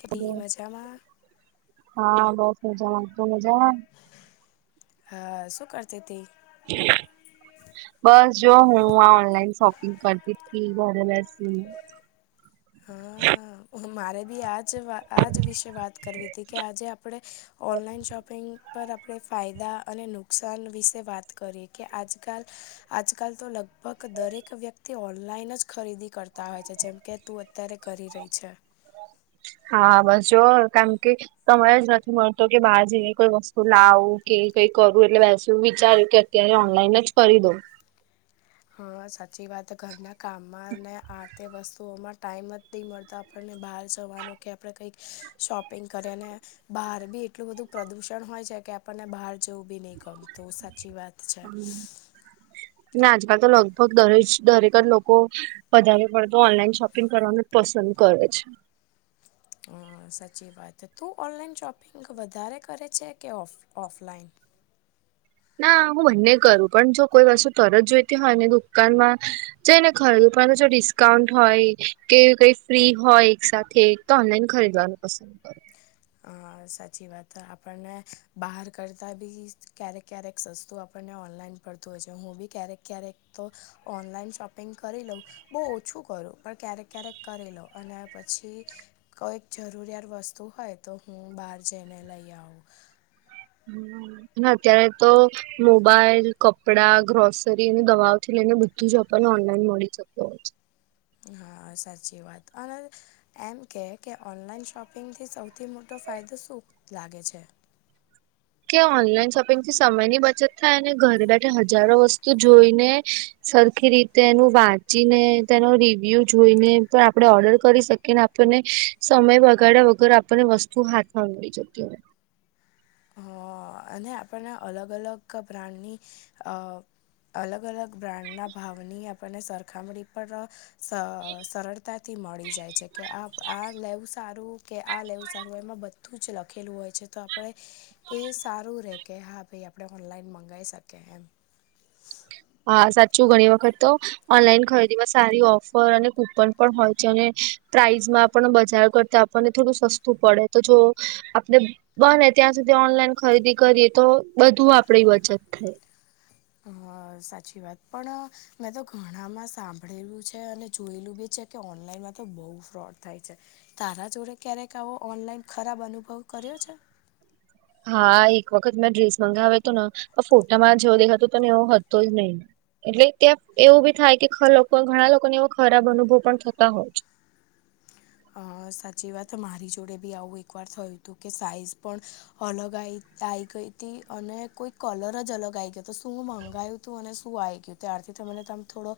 [unintelligible] મજામાં. હા. બસ મજા માં. તું મજામાં? હા. શું કરતી તી? બસ જો હું ઓનલાઈન આ શોપિંગ કરતી જ તી ઘરે બેસીને. હા. હું મારે ભી આ જ જ વા આ જ વિશે વાત કરવી તી, કે આજે આપણે ઓનલાઈન શોપિંગ પર આપણે ફાયદા અને નુકસાન વિશે વાત કરીએ. કે આજકાલ-આજકાલ તો લગ ભગ દરેક ઓનલાઈન જ ખરીદી કરતા હોય છે. જેમકે તું અત્યારે કરી રહી છે. [inaudible] હા. બસ જો [unintelligible] સમય જ નથી મળતો કે બહાર જઈએ, કોઈ વસ્તુ લાવું કે કંઈ કરવું એટલે [unintelligible] વિચાર્યું કે અત્યારે ઓનલાઈન જ કરી દઉં. હા સાચી વાત હે. ઘરના કામમાં ને આ તે વસ્તુંઓમાં ટાઈમ જ નહીં મળતો આપણને બહાર જવાનો કે આપણે કંઈક શોપિંગ કરીએ ને બાર બી એટલું બધું પ્રદુષણ હોય છે કે આપણને બહાર જવું બી નહીં ગમતું, સાચી વાત છે. ના. આજકાલ તો લગભગ દરે જ દરેક જ લોકો વધારે પડતું ઓનલાઈન શોપિંગ કરવાનું જ પસંદ કરે છ. હા સાચી વાત હે. તું ઓનલાઈન શોપિંગ વધારે કરે છે કે ઓફ ઓફલાઈન? ના હું બંને કરું પન જો કોઈ વસુ તરત જોઈતી હોય ને દુકાનમાં જઈને [unintelligible] જો ડિસ્કાઉન્ટ હોય કે કઈ ફ્રી હોય એક સાથે. તો ઓનલાઈન ખરીદવાનું પસંદ કર. [inaudible] હા, સાચી વાત આપણને બાહાર કરતાં બી ક્યારેક ક્યારેક સસ્તું આપણને ઓનલાઈન પરતું હોય છે હું બી ક્યારેક ક્યારેક તો ઓનલાઈન શોપિંગ કરી લઉં. બોવ ઓછું કરું પણ ક્યારેક ક્યારેક કરી લો અને પછી કોઈક જરૂરિયાર વસ્તુ તુ હોય તો હું બાર જઈને લઈ આવું. હા ત્યારે તો મોબાઈલ, કપળા, ગ્રોસરી ને દવાઓ થી લઈને બધું ઝ આપણને ઓનલાઈન મળી છે. [inaudible] હા, સાચી વાત [unintelligible] એમ કે કે ઓનલાઈન શોપિંગથી સૌથી મોટો ફાયદો શું લાગે છે? કે ઓનલાઈન શોપિંગ થી સમયની બચત થાયને ઘરે બેઠે હજારો વસ્તુ જોઈને સરખી રીતે એનું વાંચીને તેનો રિવ્યુ જોઈને પ આપણે ઓર્ડર કરી શકીએ. કે આપને સમય વઘાયળા વગર આપને વસ્તુ હાથમાં મળી જતી હોય. હઅ અને આપણને અલગ અલગ બ્રાન્ડની અ અલગ અલગ બ્રાન્ડના ભાવની આપણને સરખામરી પર સ સરળતા તી મળી જાય છે કે આ આ લેવું સારું કે આ લેવું સારું એમાં બધું જ લખ ખેલું હોય છે તો આપણે એ સારું રેકે હા ભાઈ આપણે ઓનલાઈન મંગાઈ શકે હેમ. હાઆ સાચું ઘણી વખત તો ઓનલાઈન ખરીદી માં સારી ઓફર અને કૂપન પણ હોય છે અને પ્રાઈઝમાં પણ બજાર કરતા આપને થોડું સસ્તું પળે તો જો આપને બને ત્યાં સુધી ઓનલાઈન ખરીદી કરીએ તો બધું આપરી વચત થાય. હં સાચી વાત પણ મેં તો ઘણામાં સાંભળ્યું છે અને જોયેલું બી ચે કે ઓનલાઈનમાં તો બઉ ફ્રોડ થાય છે. તારા જોરે ક્યારેક આવો ઓનલાઈન ખરાબ અનુભવ કર્યો છે? હા એક વખત મેં ડ્રેસ મંગાવ્યો તોન ફોટામાં જેવો દેખાતોતો ને એવો હતો જ નઇ. એટલે ત્યાં એવું બી થાય કે ખ લોકો ઘણા લોકોને એ ખરાબ અનુભવ પણ થતા હોય. અ સાચી વાત મારી જોડે બી આવું એકવાર થયું તું કે સાઈઝ પણ અલગ આય આયી ગઈ તી અને કોઈ કલર જ અલગ આવી ગયો હતો શું મંગાયું તું અને શું આઈ ગયુ. ત્યારથી થ મને તમ થોડો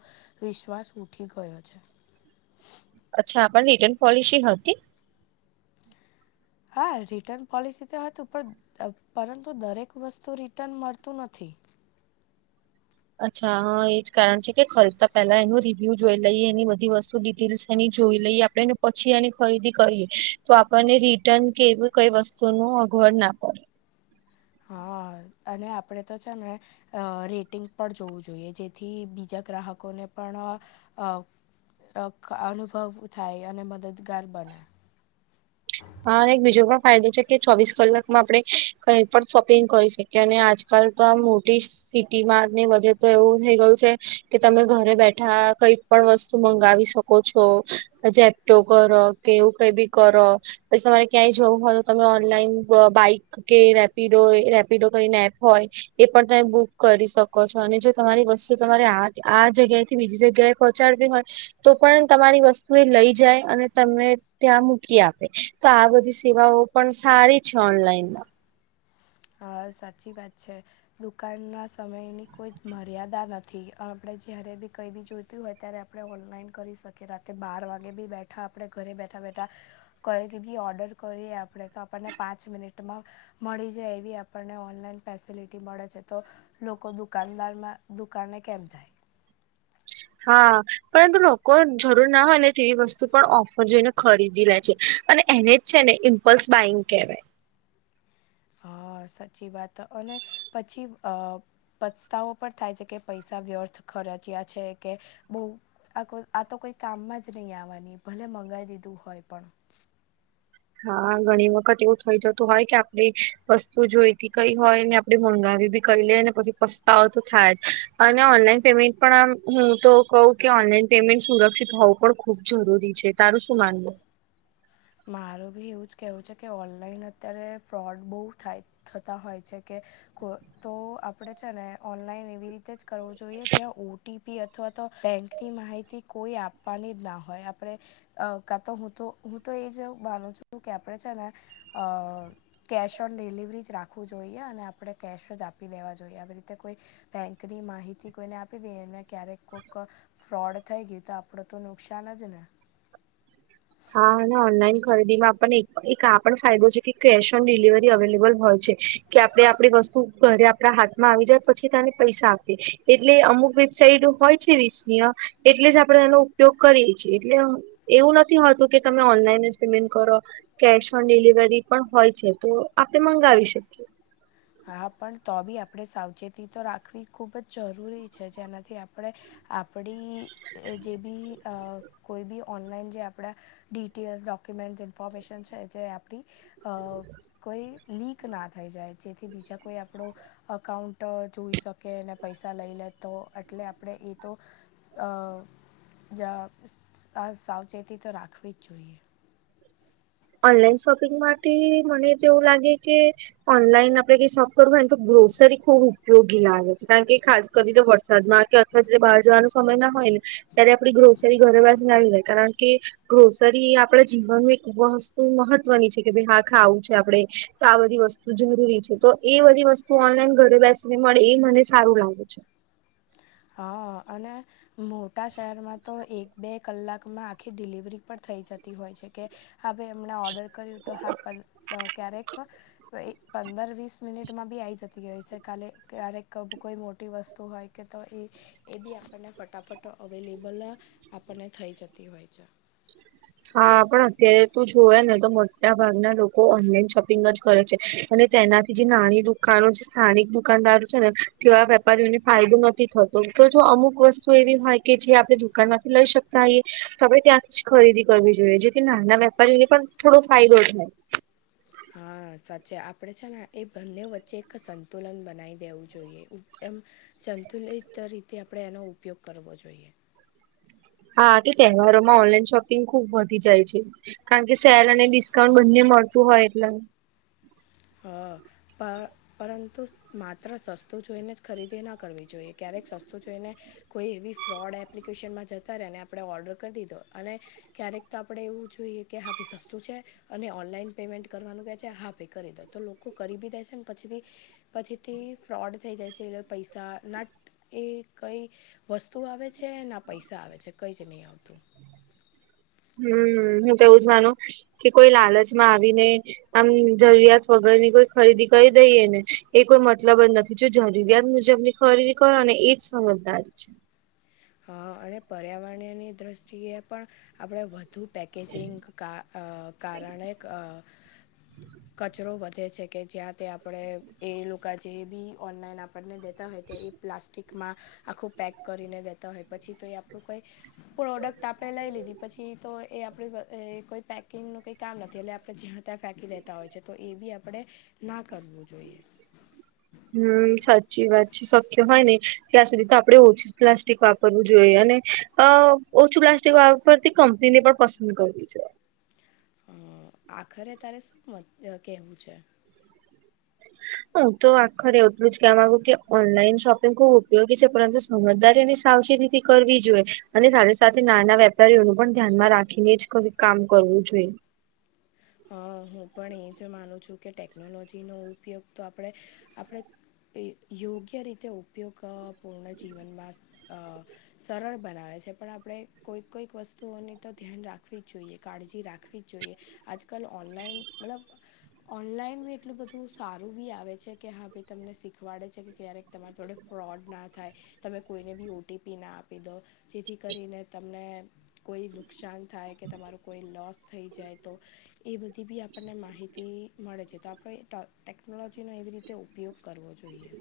વિશ્વાસ ઉઠી ગયો છે. અચ્છા પણ રિટર્ન પોલિસી હતી? હા, રિટર્ન પોલિસી તો હતું પણ પરંતુ દરેક વસ્તુ રિટર્ન મળતું નથી. અચ્છા હં એજ કારણ છે કે ખરીતા પેલા એનું રિવ્યુ જોઈ લઈએ એની બધી વસ્તુ ડિટેલ્સ એની જોઈ લઈએ આપળેને પછી એની ખરીદી કરીએ. તો આપણને રિટર્ન કે એવી કઈ વસ્તુ નુ અગવડ ના પડે. હા અને આપણે તો છે ને અ રીટિંગ પણ જોવું જોઈએ જેથી બીજા ગ્રાહક લોકોને પણ અ અ અનુભવ થાય અને મદદગાર બને. હા અને એક બીજો પણ ફાયદો છે કે ચોવીસ કલાકમાં આપડે કઈ પણ શોપિંગ કરી શકી શકી. કે અને આજકાલ તો આ મોટી સિટી માં ને બાગ તો એવું થઈ ગયું છે કે તમે ઘરે બેઠા કઈ પણ વસ્તુ મંગાવી શકો છો. જેેપ્ટો કરો કે એવું કઈ બી કરો. પછી તમારે ક્યાંય જવું હોય તો તમે ઓનલાઈન અ બાઈક કે રેપિડો રેપિડો કરીને એપ હોય. એ પણ તમે બુક કરી શકો છો, અને જો તમારી વસ્તુ તમારે આ આ જગ્યાએથી બીજી જગ્યાએ પહોંચાડવી હોય તો પણ તમારી વસ્તુ એ લઈ જાય. અને તમને ત્યાં મૂકી આપે. તો આ બધી સેવાઓ પણ સારી છે ઓનલાઈનમાં. હા સાચી વાત છે. દુકાનના સમયની કોઈ જ મર્યાદા નથી. આપણે જયારે બી કઈ બી જોઈતું હોય ત્યારે આપણે ઓનલાઈન કરી શકીએ. રાતે બાર વાગે બી બેઠા આપણે ઘરે બેઠા -બેઠા કઈ બી ઓર્ડર કરીએ આપડે તો આપણને પાંચ મિનિટમાં મળી જાય. એ આપણને ઓનલાઈન ફેસિલિટી મળે છે. તો લોકો દુકાનદારમાં દુકાને કેમ જાય? હા પરંતુ લોકો હે ને જરૂર ના હોય ને તેવી વસ્તુ પણ ઓફર જોઈને ખરીદી લે છે. અને એને જ છે ને ઇમ્પલ્સ બાઈંગ કહેવાય. હા સાચી વાત અને પછી અ પસ્તાવો પણ થાય છે કે પૈસા વ્યર્થ ખર્ચયા છે કે બહુ આ કોઈ આ તો કોઈ કામમાં જ નહીં આવવાની. ભલે મંગાઈ દીધું હોય પણ. હા ઘણી વખત એવું થઈ જતું હોય કે આપણે વસ્તુ જોઈતી કઈ હોય ને આપડે મંગાવી બી કહી લે ને પછી પસ્તાવો તો થાય જ અને ઓનલાઈન પેમેન્ટ પણ આમ હું તો કઉ કે ઓનલાઈન પેમેન્ટ સુરક્ષિત હોવું પણ ખુબ જરૂરી છે. તારું શું માનવું? મારું બી એવું જ કહેવું છે કે ઓનલાઈન અત્યારે ફ્રોડ બહુ થાય. થતા હોય છે કે તો આપણે છે ને ઓનલાઈન એવી રીત તે જ કરવો જોઈએ જ્યાં ઓ ટી પી અથવા તો બેંકની માહિતી કોઈ આપવાની જ ના હોય. આપણે અ કાતો હું તો તો એજ હું માનું છું કે આપણે છે ને અ કેશ ઓન ડિલિવરી જ રાખવું જોઈએ. અને આપણે કેશ જ આપી દેવા જોઈએ. આવી રીતે કોઈ બેન્કની માહિતી કોઈને આપી દઈએ ને ક્યારેક કોક ફ્રોડ થઈ ગયું તો આપણે તો નુકસાન જ ને. હા અને ઓનલાઈન ખરીદીમાં આપણને એક એક આ પણ ફાયદો છે કે કેશ ઓન ડિલિવરી અવેલેબલ હોય છે. કે આપડે આપડી વસ્તુ ઘરે આપડા હાથમાં આવી જાય પછી તને પૈસા આપે. એટલે અમુક વેબસાઇટ હોય છે વિસનીય એટલે જ આપડે એનો ઉપયોગ કરીએ છીએ. એટલે એવું નથ નથી હોતું કે તમે ઓનલાઈન જ પેમેન્ટ કરો. કેશ ઓન ડિલિવરી પણ હોય છે. તો આપણે મંગાવી શકીએ. હા પણ તો બી આપણેે સાવચેતી તો રાખવી ખુબ જ જરૂરી છે. જેનાથી આપ આપણે આપડી જે બી કોઈ અ બી ઓનલાઈન જે આપડા ડિટેલ્સ, ડોક્યુમેન્ટ, ઇન્ફોર્મેશન છે જે આપડી અ કોઈ લીક ના થઈ જાય. જેથી બીજા કોઈ આપડો અકાઉન્ટ જોઈ શકેને, પૈસા લઇ લે તો. એટલે આપડે એ તો અ જ આ સાવચેતી તો રાખવી જ જોઈએ. ઓનલાઈન શોપિંગ માટે મને તો એવું લાગે કે ઓનલાઈન આપડે કાઈ શોપ કરવું હોયને તો ગ્રોસરી ખુબ ઉપયોગી લાગે છે. કારણ કે ખાસ કરીને વરસાદમાં અથવા બહાર જવાનો સમય ના હોય ને ત્યારે આપડી ગ્રોસરી ઘરે વાસીને આવી જાય કારણ કે ગ્રોસરી એ આપડા જીવનનું એક વસ તું મહત્વની છે કે ભાઈ હા ખાવું છે આપડે તો આ બધી વસ્તુ જરૂરી છે. તો એ બધી વસ્ તુ ઓનલાઈન ઘરે બેસીને મળે એ મને સારું લાગે છે. હા અને મોટા શહેરમાં એક બે કલાકમાં ડિલિવરી પણ થઈ જતી હોય છે કે હા ભાઈ હમણાં ઓર્ડર કર્યું હા ક્યારેક એ પંદર વીસ મિનિટમાં બી આવી જતી હોય છે કાલે ક્યારેક કોઈ મોટી વસ્તુ હોય કે તો એ એ બી આપણને ફટાફટ અવેલેબલ આપણને થઈ જતી હોય છે. હા પણ અત્યારે તું જોયા ને તો મોટા ભાગના લોકો ઓનલાઈન શોપિંગ જ કરે છે. અને તેનાથી જે નાની દુકાનો છે સ્થાનિક દુકાનદારો છે ને તે આ વેપારીઓને ફાયદો નથી થતો તો જો અમુક વસ્તુ એવી હોય કે જે આપણે દુકાન માંથી લઈ શકતા હોઈએ તો આપડે ત્યાંથી ખરીદી કરવુ જોઈએ જેથી નાના વેપારીઓને પણ થોડો ફાયદો થાય. હા સાચે આપડે છે ને એ બંને વચ્ચે એક સંતુલન બનાવી દેવું જોઈએ. એમ સંતુલિત રીતે આપણે એનો ઉપયોગ કરવો જોઈએ. હા કે તહેવારોમાં ઓનલાઈન શોપિંગ ખુબ વધી જાય છે. કારણ કે સેલ અને ડિસ્કાઉન્ટ બંને મળતું હોય એટલે. હા પ પરંતુ માત્ર સસ્તું જોઈને જ ખરીદી ના કરવી જોઈએ ક્યારેક સસ્તું જોઈને કોઈ એવી ફ્રોડ એપ્લિકેશનમાં જતાં રહેને આપણે ઓર્ડર કરી દીધો અને ક્યારેક તો આપણે એવું જોઈએ કે હા ભે સસ્તું છે અને ઓનલાઈન પેમેન્ટ કરવાનું ક્યા છે હા પે કરી દઉ. તો લોકો કરી બી દે છે ને પછીથી પછીથી ફ્રોડ થઈ જાય છે એટલે પૈસા ના એ કંઈ વસ્તુ આવે છે ના પૈસા આવે છે કંઈ જ નહીં આવતું. હમ્મ, હું તોવું જ માનું કે કોઈ લાલચમાં આવીને આમ જરૂરિયાત વગર ની કોઈ ખરીદી કરી દઈએ ને એ કોઈ મતલબ જ નથી જો જરૂરિયાત મુજબની ખરીદી કરો અને એજ સમજદારી છે. અ અને પર્યાવરણીની દ્રષ્ટિએ પણ આપણે વધુ પેકેજિંગ કા અ કારણે અ કચરો વધે છે. કે જ્યાં આપણે એ લોકો જે બી ઓનલાઈન આપને દેતા હોય ત્યાં એ પ્લાસ્ટિક માં આખું પેક કરીને પછી તો એ આપણું કોઈ પ્રોડક્ટ આપે લઈ લીધી પછી તો એ આપ અ એ પેકિંગું કઈ કામ નથી એટલે આપણે જ્યાં ત્યાં ફેંકી લેતા હોય છે. તો એ બી આપણે ના કરવું જોઈએ. હમ્મ, સાચી વાત છે. શક્ય હોય ને ત્યાં સુધી તો આપણે ઓછું પ્લાસ્ટિક વાપરવું જોઈએ અને અ ઓછું પ્લાસ્ટિક વાપરતી કંપનીને પણ પસંદ કરવી જોઈએ. હ આખરે તારે શું કહેવું છે? હું તો આખરે એટલું જ કે માંગુ કે ઓનલાઈન શોપિંગ ખુબ ઉપયોગી છે પરંતુ સમજદારીની સાવચેતીથી કરવી જોઈએ અને સાથે સાથે નાના વેપારીઓનું પણ ધ્યાનમાં રાખીને જ કામ કરવું જોઈએ હા હું પણ એ જ માનું છું કે ટેકનોલોજીનો ઉપયોગ તો આપણે આપણે એ યોગ્ય રીતે ઉપયોગ અ પૂર્ણ જીવનમાંસ અ સરળ બનાવે છે. પણ આપણે કોઈક કોઈક વસ્તુઓની તો ધ્યાન રાખ રાખવી જોઈએ, કાળજી રાખવી જ જોઈએ. આજ કલ ઓનલાઈન મતલબ ઓનલાઈન બી એટલું બધું સારું બી આવે છે કે હા ભી તમને શીખવાડે છે કે ક્યારેક તમારા જોડે ફ્રોડ ના થાય તમે કોઈને બી ઓ ટી પી ના આપી દો જેથી કરીને તમને કોઈ નુકસાન થાય કે તમારું કોઈ લોસ થઈ જાય. તો એ બધી બી આપણને માહિતી મળે છે તો આપણે ટેકનોલોજીનો એવી રીતે ઉપયોગ કરવો જોઈએ.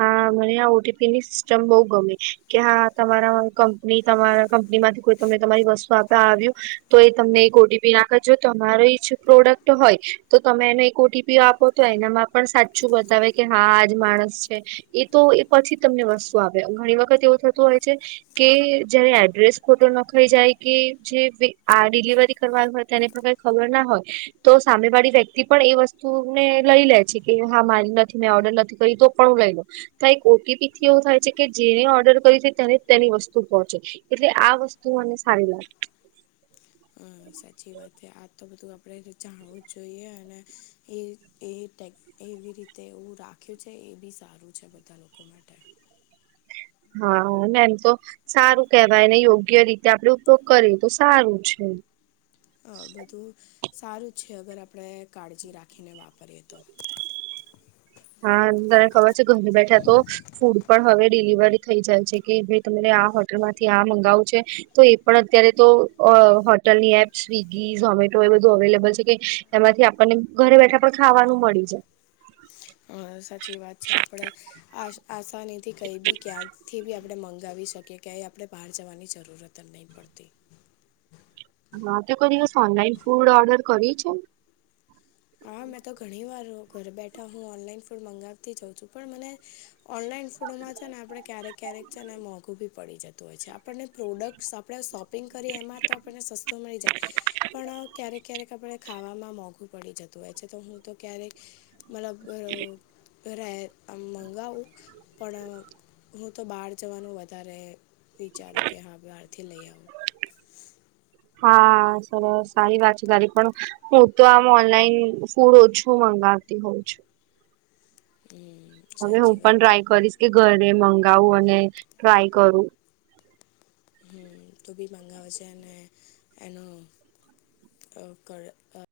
હા મને આ ઓ ટી પીની સિસ્ટમ બહુ ગમે કે હા તમારા કંપની તમારા કંપનીમાંથી કોઈ તમે તમારી વસ્તુ આપવા આવ્યું તો એ તમને એક ઓટીપી નાખજો તમારો એ પ્રોડક્ટ હોય તો તમે એને એક ઓટીપી આપો તો એનામાં પણ સાચું બતાવે કે હા આજ માણસ એ તો એ પછી તમને વસ્તુ આપે ઘણી વખત એવું થતું હોય છે. કે જયારે એડ્રેસ ખોટો નખાઈ જાય કે જે આ ડિલિવરી કરવા હોય તેને પ્રકાર, ખબર ના હોય. તો સામે વાળી વ્યક્તિ પણ એ વસ્તુને લઈ લે છે કે હા મારી નથી મેં ઓર્ડર નથી કરીયું તો, પણું હું લઈ લઉ કઈક ઓટીપી થી એવ થાય છે કે જેને ઓર્ડર કરી છે ત્યારે તેને જ તેની વસ્તુ પહોંચે. એટલે આ વસ્તુ મને સારી લાગે. હ સાચી વાત છે આ તો બધું આપણે જાણવું જ જોઈએ અને એ એ ટેક એવી રીતે એવું રાખ્યું છે એ બી સારું છે બધા લોકો માટે, હા એમ તો, સારું કેહેવાયને યોગ્ય રીતે આપડે ઉપયોગ કરીએ તો સારું છે. બધું સારું જ છે અગર આપણે કાળજી રાખીને વાપરીએ તો, હા તને ખબર છે ઘર બેઠા તો, ફૂડ પણ હવે ડિલિવરી થઈ જાય છે કે ભાઈ તરે આ હોટલ માંથી આ મંગાવું છે. તો એ પણ અત્યારે તો અ હોટલની એપ્ સ્વિગી ઝોમેટો એ બધું અવેલેબલ છે કે, એમાંથી આપણને ઘરે બેઠા પણ ખાવાનું મળી જાય. અ સાચી વાત છે આપણે આ આસાનીથી કઈ બી ક્યાંથી બી આપણે મંગાવી શકે. ક્યાંય આપણે બહાર જવાની જરૂરત જ નહીં પડતી. હા તે કોઈ દિવસ ઓનલાઇન ફુડ ઓર્ડર કરી છું. હા મેં તો ઘણી વાર ઘર બેઠા હું ઓનલાઈન ફૂડ મંગાવતી જાઉં છું પણ મને, ઓનલાઈન ફુડ માં છે ને આપણે ક્યારેક ક્યારેક છે ને મોંઘું ભી, પડી જતું હોય છે, આપણને પ્રોડક્ટ્સ આપણે શોપિંગ કરીએ એમાં તો આપણને સસ્તો મળી જાય, પણ ક્યારેક ક્યારેક આપણે ખાવામાં મોંઘું પડી જતુ તો છે તો હું તો ક્યારેક મતલબ ઘ ઘરે આમ મંગાવું, પણ, હું તો બહાર જવાનું વધારે વિચારું કે હા બહારથી લઈ આવું. હા સરસ સારી વાત છે તારી પણ, હું તો આમ ઓનલાઈન ફૂડ ઓછું મંગાવતી હોઉ છું. હું. હવે હું પણ ટ્રાય કરીશ કે ઘરે મંગાવું અને ટ્રાય કરું. હમ તો બી મંગાવ જે ને એનો અ કર,